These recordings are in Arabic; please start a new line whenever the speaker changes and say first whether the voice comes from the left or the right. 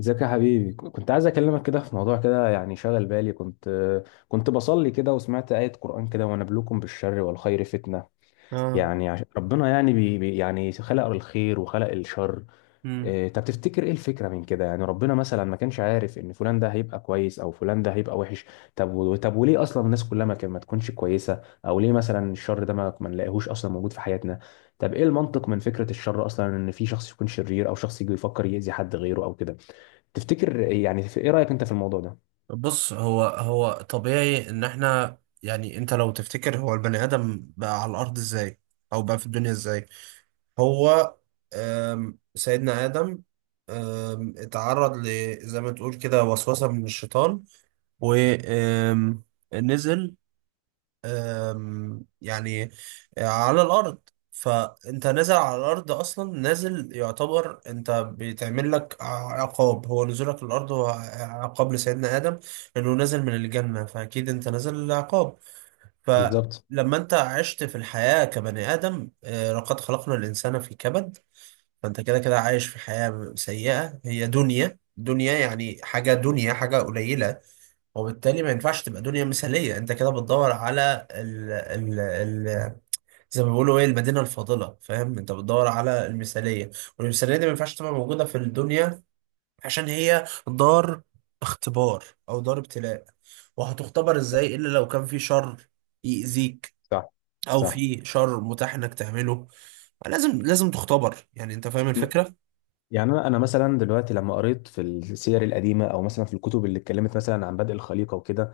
left: ازيك يا حبيبي، كنت عايز اكلمك كده في موضوع كده، يعني شغل بالي. كنت بصلي كده، وسمعت آية قرآن كده: ونبلوكم بالشر والخير فتنة.
right: اه.
left: يعني ربنا يعني يعني خلق الخير وخلق الشر.
right: مم.
left: إيه، طب تفتكر ايه الفكرة من كده؟ يعني ربنا مثلا ما كانش عارف ان فلان ده هيبقى كويس او فلان ده هيبقى وحش؟ طب طب وليه اصلا الناس كلها ما تكونش كويسة؟ او ليه مثلا الشر ده ما نلاقيهوش اصلا موجود في حياتنا؟ طب ايه المنطق من فكرة الشر اصلا، ان في شخص يكون شرير او شخص يجي يفكر يأذي حد غيره او كده؟ تفتكر يعني ايه رأيك انت في الموضوع ده؟
right: بص، هو طبيعي ان احنا، يعني انت لو تفتكر، هو البني ادم بقى على الارض ازاي؟ او بقى في الدنيا ازاي؟ هو سيدنا ادم اتعرض ل، زي ما تقول كده، وسوسة من الشيطان، ونزل يعني على الارض. فانت نازل على الارض اصلا، نازل يعتبر انت بيتعمل لك عقاب، هو نزولك الارض هو عقاب لسيدنا ادم، انه نازل من الجنه، فاكيد انت نازل عقاب.
left: بالظبط.
right: فلما انت عشت في الحياه كبني ادم، لقد خلقنا الانسان في كبد. فانت كده كده عايش في حياه سيئه، هي دنيا دنيا، يعني حاجه دنيا، حاجه قليله، وبالتالي ما ينفعش تبقى دنيا مثالية. انت كده بتدور على ال ال ال زي ما بيقولوا، ايه، المدينة الفاضلة. فاهم؟ انت بتدور على المثالية، والمثالية دي ما ينفعش تبقى موجودة في الدنيا، عشان هي دار اختبار، او دار ابتلاء. وهتختبر ازاي الا لو كان في شر يأذيك،
left: صح.
right: او
left: صح.
right: في شر متاح انك تعمله؟ لازم لازم تختبر. يعني انت فاهم الفكرة.
left: يعني انا مثلا دلوقتي، لما قريت في السير القديمه او مثلا في الكتب اللي اتكلمت مثلا عن بدء الخليقه وكده،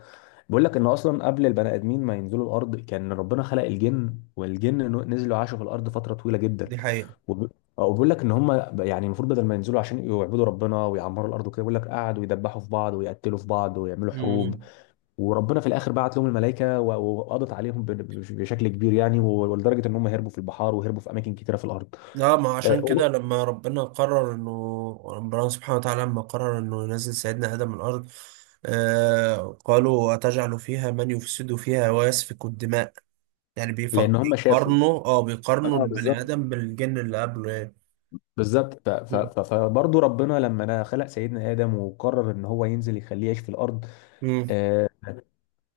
left: بيقول لك ان اصلا قبل البني ادمين ما ينزلوا الارض كان ربنا خلق الجن، والجن نزلوا عاشوا في الارض فتره طويله جدا.
right: دي حقيقة.
left: وب- وبيقول لك ان هم يعني المفروض بدل ما ينزلوا عشان يعبدوا ربنا ويعمروا الارض وكده، بيقول لك قعدوا يدبحوا في بعض ويقتلوا في بعض ويعملوا حروب.
right: مم.
left: وربنا في الاخر بعت لهم الملائكه و- و- وقضت عليهم بشكل كبير يعني، ولدرجه ان هم هربوا في البحار وهربوا في اماكن كتيره في الارض.
right: لا، ما عشان
left: آه.
right: كده لما ربنا قرر انه ربنا سبحانه وتعالى لما قرر انه ينزل سيدنا ادم الارض، قالوا اتجعل فيها من يفسد فيها ويسفك الدماء. يعني
left: لان هم شافوا.
right: بيقارنوا،
left: اه،
right: البني
left: بالظبط.
right: ادم بالجن اللي قبله، يعني.
left: بالظبط.
right: مم.
left: فبرضه ربنا لما أنا خلق سيدنا ادم وقرر ان هو ينزل يخليه يعيش في الارض.
right: مم.
left: آه،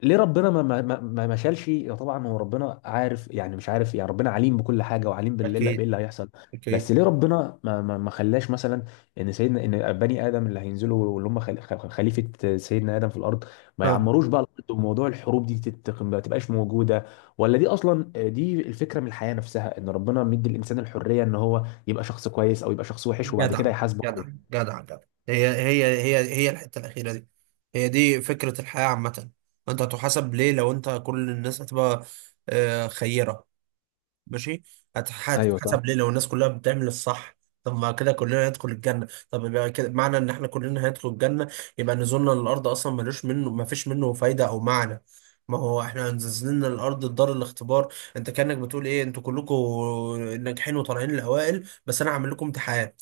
left: ليه ربنا ما شالش؟ يا طبعا هو ربنا عارف، يعني مش عارف، يعني ربنا عليم بكل حاجه وعليم باللي
right: اكيد.
left: بايه اللي هيحصل. بس
right: اكيد.
left: ليه ربنا ما خلاش مثلا، ان بني ادم اللي هينزلوا، اللي هم خليفه سيدنا ادم في الارض، ما
right: ها.
left: يعمروش بقى الارض وموضوع الحروب دي ما تبقاش موجوده؟ ولا دي اصلا، دي الفكره من الحياه نفسها، ان ربنا مدي الانسان الحريه ان هو يبقى شخص كويس او يبقى شخص وحش وبعد
right: جدع.
left: كده يحاسبه
right: جدع.
left: عليها؟
right: جدع. جدع. هي الحته الاخيره دي، هي دي فكره الحياه عامه. انت هتحاسب ليه لو انت، كل الناس هتبقى خيره؟ ماشي.
left: ايوه، صح.
right: هتتحسب ليه لو الناس كلها بتعمل الصح؟ طب ما كده كلنا هندخل الجنة، طب يبقى كده معنى ان احنا كلنا هندخل الجنة، يبقى نزولنا للأرض أصلا ملوش منه ما فيش منه فايدة أو معنى. ما هو احنا نزلنا للأرض دار الاختبار، انت كأنك بتقول ايه، انتوا كلكم ناجحين وطالعين الأوائل، بس انا هعمل لكم امتحان.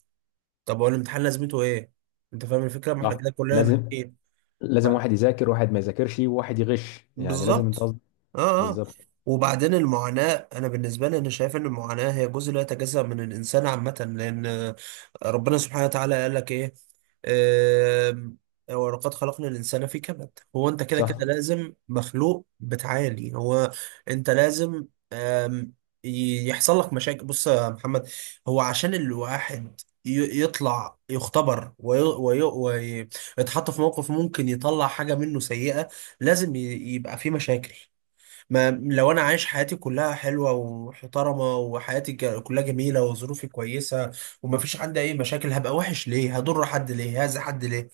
right: طب هو الامتحان لازمته ايه؟ انت فاهم الفكرة، ما احنا
left: صح.
right: كده كلنا
left: لازم
right: ناجحين.
left: لازم واحد يذاكر واحد ما يذاكرش وواحد يغش يعني لازم انت
right: بالظبط. اه. اه.
left: بالظبط
right: وبعدين المعاناة، أنا بالنسبة لي أنا شايف إن المعاناة هي جزء لا يتجزأ من الإنسان عامة، لأن ربنا سبحانه وتعالى قال لك إيه، آم، ولقد خلقنا الإنسان في كبد. هو أنت كده
left: صح
right: كده لازم مخلوق بتعاني. هو أنت لازم، آم، يحصل لك مشاكل. بص يا محمد، هو عشان الواحد يطلع يختبر، ويتحط في موقف ممكن يطلع حاجة منه سيئة، لازم يبقى في مشاكل. ما لو انا عايش حياتي كلها حلوه ومحترمه، وحياتي كلها جميله، وظروفي كويسه، ومفيش عندي اي مشاكل، هبقى وحش ليه؟ هضر حد ليه؟ هاذي حد ليه؟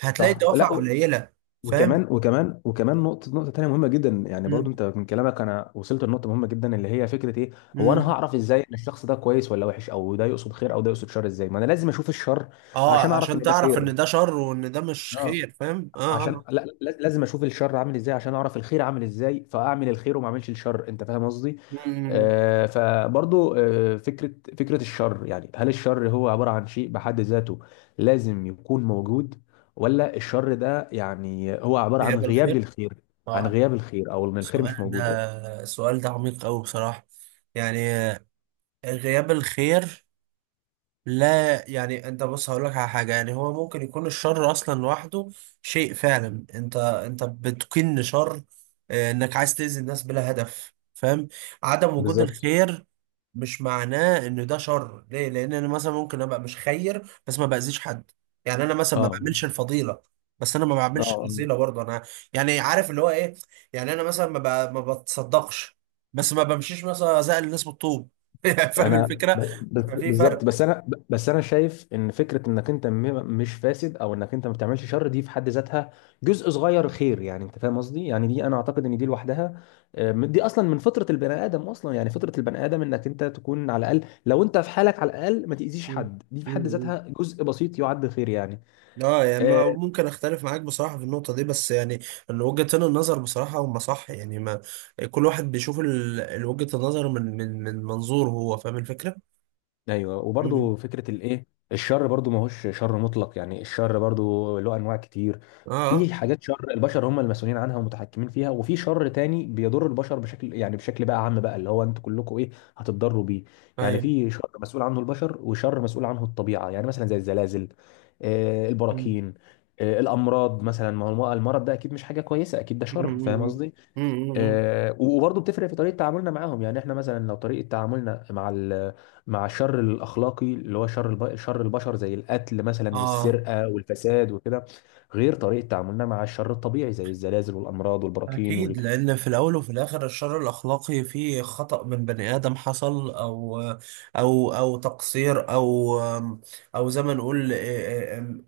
right: هتلاقي
left: صح
right: الدوافع
left: لا.
right: قليله. فاهم.
left: وكمان نقطة تانية مهمة جدا يعني،
right: مم.
left: برضو انت من كلامك انا وصلت لنقطة مهمة جدا، اللي هي فكرة ايه؟ هو انا
right: مم.
left: هعرف ازاي ان الشخص ده كويس ولا وحش؟ او ده يقصد خير او ده يقصد شر؟ ازاي؟ ما انا لازم اشوف الشر عشان
right: اه،
left: اعرف ان
right: عشان
left: ده
right: تعرف
left: خير.
right: ان ده شر وان ده مش
left: اه،
right: خير. فاهم. اه.
left: عشان
right: اه.
left: لازم اشوف الشر عامل ازاي عشان اعرف الخير عامل ازاي، فاعمل الخير وما اعملش الشر. انت فاهم قصدي؟
right: مم.
left: فبرضو، فكره الشر، يعني هل الشر هو عباره عن شيء بحد ذاته لازم يكون موجود؟ ولا الشر ده يعني هو عباره
right: بيقبل الخير.
left: عن
right: اه.
left: غياب الخير، او ان الخير مش
right: السؤال ده
left: موجود يعني.
right: السؤال ده عميق قوي بصراحه، يعني. غياب الخير؟ لا، يعني انت بص هقول لك على حاجه، يعني هو ممكن يكون الشر اصلا لوحده شيء فعلا، انت بتكن شر، انك عايز تاذي الناس بلا هدف. فاهم. عدم وجود
left: بالظبط.
right: الخير مش معناه ان ده شر، ليه؟ لان انا مثلا ممكن ابقى مش خير، بس ما باذيش حد. يعني انا مثلا ما
left: اه.
right: بعملش الفضيله، بس انا ما بعملش
left: اه.
right: رذيله برضه انا. يعني عارف اللي هو ايه، يعني انا مثلا ما بتصدقش، بس ما بمشيش مثلا ازعل الناس بالطوب. فاهم
left: انا
right: الفكره. ففي فرق.
left: بالظبط، بس انا شايف ان فكره انك انت مش فاسد او انك انت ما بتعملش شر، دي في حد ذاتها جزء صغير خير يعني، انت فاهم قصدي؟ يعني دي انا اعتقد ان دي لوحدها، دي اصلا من فطره البني ادم اصلا، يعني فطره البني ادم انك انت تكون على الاقل، لو انت في حالك على الاقل ما تاذيش
right: مم.
left: حد، دي في حد
right: مم.
left: ذاتها جزء بسيط يعد خير يعني.
right: اه، يعني
left: آه،
right: ممكن اختلف معاك بصراحة في النقطة دي، بس يعني ان وجهتين النظر بصراحة هما صح، يعني ما كل واحد بيشوف وجهة النظر من منظوره هو. فاهم الفكرة؟
left: ايوه،
right: مم.
left: وبرضو فكره الايه، الشر برضو ما هوش شر مطلق، يعني الشر برضو له انواع كتير.
right: اه. اه.
left: في حاجات شر البشر هم المسؤولين عنها ومتحكمين فيها، وفي شر تاني بيضر البشر بشكل، يعني بشكل بقى عام بقى، اللي هو انتوا كلكم ايه، هتتضروا بيه. يعني
right: ايوه.
left: في شر مسؤول عنه البشر وشر مسؤول عنه الطبيعه، يعني مثلا زي الزلازل،
right: مم.
left: البراكين، الامراض مثلا، ما هو المرض ده اكيد مش حاجه كويسه، اكيد ده
right: مم.
left: شر، فاهم
right: مم.
left: قصدي؟
right: مم. مم.
left: وبرضه بتفرق في طريقه تعاملنا معاهم، يعني احنا مثلا لو طريقه تعاملنا مع الشر الاخلاقي، اللي هو شر البشر، زي القتل مثلا
right: اه.
left: والسرقه والفساد وكده، غير طريقه تعاملنا مع الشر الطبيعي زي الزلازل والامراض والبراكين.
right: أكيد، لأن في الأول وفي الآخر الشر الأخلاقي فيه خطأ من بني آدم حصل، أو تقصير، أو زي ما نقول،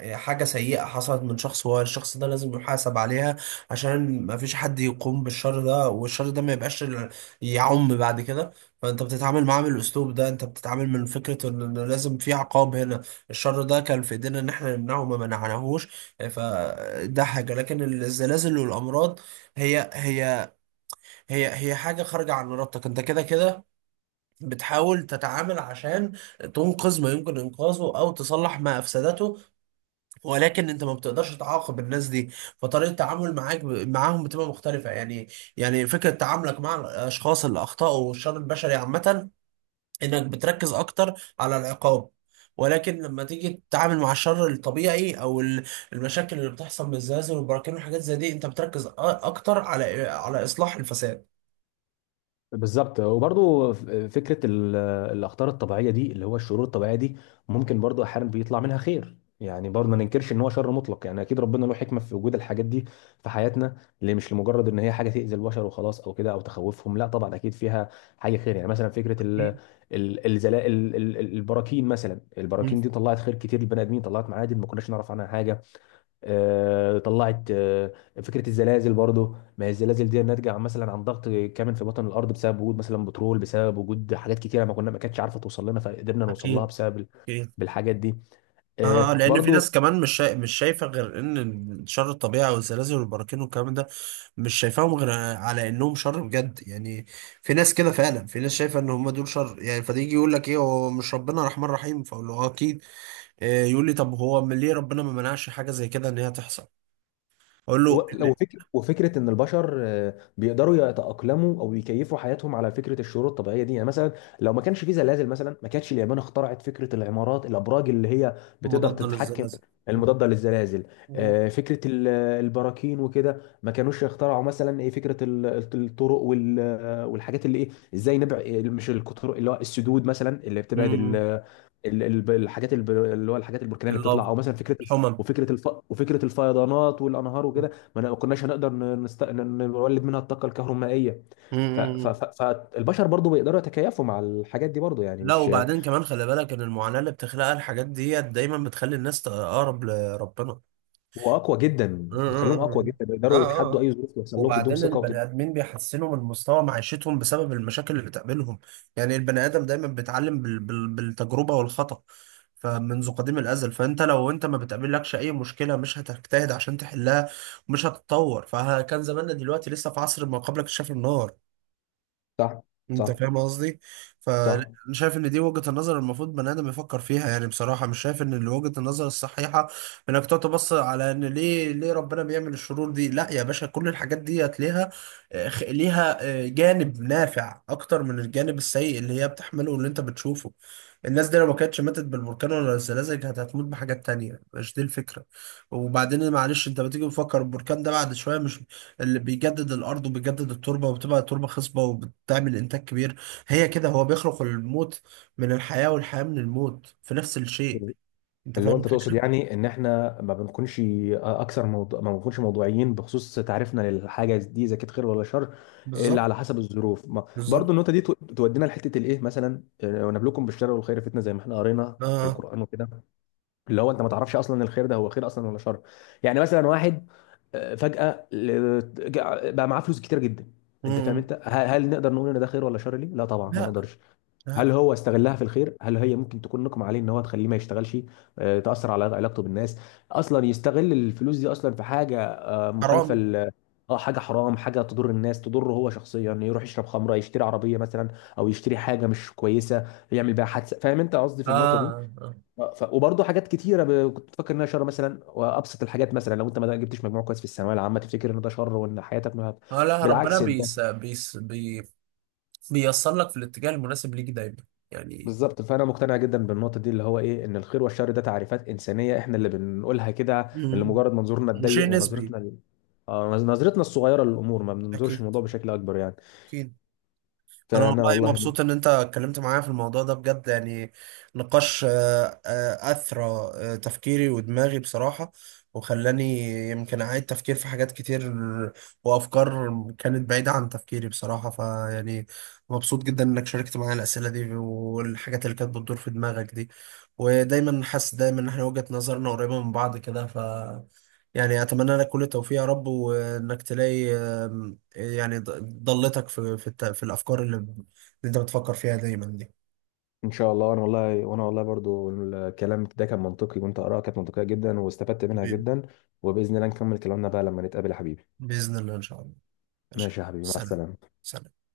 right: حاجة سيئة حصلت من شخص، والشخص ده لازم يحاسب عليها، عشان ما فيش حد يقوم بالشر ده، والشر ده ما يبقاش يعم بعد كده. فأنت بتتعامل معاه بالأسلوب ده، أنت بتتعامل من فكرة إن لازم في عقاب هنا. الشر ده كان في إيدينا إن إحنا نمنعه، ما منعناهوش، فده حاجة. لكن الزلازل والأمراض، هي هي هي حاجة خارجة عن إرادتك، أنت كده كده بتحاول تتعامل عشان تنقذ ما يمكن إنقاذه، أو تصلح ما أفسدته، ولكن أنت ما بتقدرش تعاقب الناس دي. فطريقة التعامل معاك معاهم بتبقى مختلفة، يعني. يعني فكرة تعاملك مع الأشخاص اللي أخطأوا والشر البشري عامة، إنك بتركز أكتر على العقاب. ولكن لما تيجي تتعامل مع الشر الطبيعي، او المشاكل اللي بتحصل من الزلازل والبراكين والحاجات زي دي، انت بتركز اكتر على اصلاح الفساد.
left: بالظبط، وبرضو فكره الاخطار الطبيعيه دي، اللي هو الشرور الطبيعيه دي ممكن برضو احيانا بيطلع منها خير، يعني برضو ما ننكرش ان هو شر مطلق يعني، اكيد ربنا له حكمه في وجود الحاجات دي في حياتنا، اللي مش لمجرد ان هي حاجه تاذي البشر وخلاص او كده او تخوفهم، لا طبعا اكيد فيها حاجه خير يعني، مثلا فكره البراكين، مثلا
right: مم.
left: البراكين دي طلعت خير كتير للبني ادمين، طلعت معادن ما كناش نعرف عنها حاجه. آه، طلعت آه، فكره الزلازل برضو، ما هي الزلازل دي ناتجه مثلا عن ضغط كامل في بطن الارض بسبب وجود مثلا بترول، بسبب وجود حاجات كتيره ما كانتش عارفه توصل لنا فقدرنا نوصل لها
right: أكيد.
left: بسبب
right: أكيد.
left: بالحاجات دي.
right: آه، لأن في
left: برضو
right: ناس كمان مش شايفة غير إن شر الطبيعة والزلازل والبراكين والكلام ده، مش شايفاهم غير على إنهم شر بجد، يعني. في ناس كده فعلا، في ناس شايفة إن هم دول شر، يعني فده يجي يقول لك إيه، هو مش ربنا رحمن رحيم؟ فأقول له آه أكيد. آه، يقول لي طب هو ليه ربنا ما منعش حاجة زي كده إن هي تحصل؟ أقول له إن،
left: لو فكرة وفكرة إن البشر بيقدروا يتأقلموا أو يكيفوا حياتهم على فكرة الشروط الطبيعية دي، يعني مثلا لو ما كانش في زلازل مثلا ما كانتش اليابان اخترعت فكرة العمارات الأبراج اللي هي بتقدر
right: مضاد
left: تتحكم،
right: للزلازل.
left: المضادة للزلازل.
right: مم.
left: فكرة البراكين وكده، ما كانوش يخترعوا مثلا إيه فكرة الطرق والحاجات اللي إيه، إزاي نبعد؟ مش الطرق، اللي هو السدود مثلا اللي بتبعد
right: مم.
left: الحاجات اللي هو الحاجات البركانيه اللي بتطلع،
right: اللافا،
left: او مثلا فكره
right: الحمم.
left: وفكره الفيضانات والانهار وكده، ما كناش هنقدر نولد منها الطاقه الكهرومائيه.
right: مم.
left: فالبشر برضو بيقدروا يتكيفوا مع الحاجات دي برضو، يعني
right: لا،
left: مش،
right: وبعدين كمان خلي بالك ان المعاناة اللي بتخلقها الحاجات ديت دايما بتخلي الناس تقرب لربنا.
left: واقوى جدا،
right: اه. اه.
left: بتخليهم اقوى جدا
right: اه.
left: بيقدروا
right: آه.
left: يتحدوا
right: آه.
left: اي ظروف يحصل لهم، تديهم
right: وبعدين
left: ثقه
right: البني
left: وتد...
right: ادمين بيحسنوا من مستوى معيشتهم بسبب المشاكل اللي بتقابلهم، يعني البني ادم دايما بيتعلم بالتجربة والخطأ. فمنذ قديم الازل، فانت لو انت ما بتقابلكش اي مشكلة، مش هتجتهد عشان تحلها، ومش هتتطور، فكان زماننا دلوقتي لسه في عصر ما قبل اكتشاف النار.
left: صح.
right: انت
left: صح.
right: فاهم قصدي. فانا
left: صح.
right: شايف ان دي وجهة النظر المفروض بني ادم يفكر فيها، يعني بصراحة مش شايف ان وجهة النظر الصحيحة انك تقعد تبص على ان ليه ربنا بيعمل الشرور دي. لا يا باشا، كل الحاجات دي هتلاقيها ليها جانب نافع اكتر من الجانب السيء اللي هي بتحمله، واللي انت بتشوفه. الناس دي لو ما كانتش ماتت بالبركان ولا الزلازل، كانت هتموت بحاجات تانية. مش دي الفكرة. وبعدين معلش، انت بتيجي تفكر البركان ده بعد شوية، مش اللي بيجدد الارض وبيجدد التربه، وبتبقى التربه خصبه وبتعمل انتاج كبير؟ هي كده، هو بيخلق الموت من الحياه، والحياه من الموت، في نفس الشيء. انت
left: اللي هو
right: فاهم
left: انت تقصد
right: الفكره.
left: يعني ان احنا ما بنكونش موضوعيين بخصوص تعريفنا للحاجه دي اذا كانت خير ولا شر الا
right: بالظبط.
left: على حسب الظروف ما... برضو
right: بالظبط.
left: النقطه دي تودينا لحته الايه مثلا، ونبلوكم بالشر والخير فتنه، زي ما احنا قرينا في
right: اه.
left: القران وكده. اللي هو انت ما تعرفش اصلا الخير ده هو خير اصلا ولا شر. يعني مثلا واحد فجأة بقى معاه فلوس كتير جدا، انت فاهم؟
right: مم.
left: انت هل نقدر نقول ان ده خير ولا شر؟ ليه؟ لا طبعا ما
right: لا.
left: نقدرش.
right: لا.
left: هل هو استغلها في الخير؟ هل هي ممكن تكون نقمة عليه ان هو تخليه ما يشتغلش، تأثر على علاقته بالناس؟ اصلا يستغل الفلوس دي اصلا في حاجة مخالفة،
right: حرام.
left: اه، حاجة حرام، حاجة تضر الناس، تضره هو شخصيا، يروح يشرب خمرة، يشتري عربية مثلا او يشتري حاجة مش كويسة يعمل بيها حادثة، فاهم انت قصدي في النقطة دي؟
right: اه. اه.
left: وبرضه حاجات كتيره كنت بفكر انها شر، مثلا وابسط الحاجات، مثلا لو انت ما جبتش مجموع كويس في الثانويه العامه تفتكر ان ده شر وان حياتك ما...
right: آه، لا ربنا
left: بالعكس، ده
right: بيس بيس بي بيوصل لك في الاتجاه المناسب ليك دايما، يعني.
left: بالظبط. فانا مقتنع جدا بالنقطه دي، اللي هو ايه، ان الخير والشر ده تعريفات انسانيه احنا اللي بنقولها كده، اللي
right: مم.
left: مجرد منظورنا
right: وشيء
left: الضيق
right: نسبي.
left: ونظرتنا نظرتنا الصغيره للامور، ما بننظرش
right: اكيد.
left: الموضوع بشكل اكبر يعني.
right: اكيد. انا
left: فانا
right: والله
left: والله،
right: مبسوط ان انت اتكلمت معايا في الموضوع ده بجد، يعني. نقاش، اثرى تفكيري ودماغي بصراحة، وخلاني يمكن اعيد تفكير في حاجات كتير، وافكار كانت بعيدة عن تفكيري بصراحة، فيعني. مبسوط جدا انك شاركت معايا الاسئلة دي والحاجات اللي كانت بتدور في دماغك دي، ودايما حاسس دايما ان احنا وجهة نظرنا قريبة من بعض كده، ف، يعني اتمنى لك كل التوفيق يا رب، وانك تلاقي يعني ضلتك في الافكار اللي انت بتفكر فيها دايما دي.
left: ان شاء الله، انا والله، وانا والله برضو الكلام ده كان منطقي، وانت اراءك كانت منطقيه جدا واستفدت منها
right: ب-
left: جدا، وباذن الله نكمل كلامنا بقى لما نتقابل يا حبيبي.
right: باذن الله. ان شاء الله. ماشي.
left: ماشي يا حبيبي، مع
right: سلام.
left: السلامة.
right: سلام.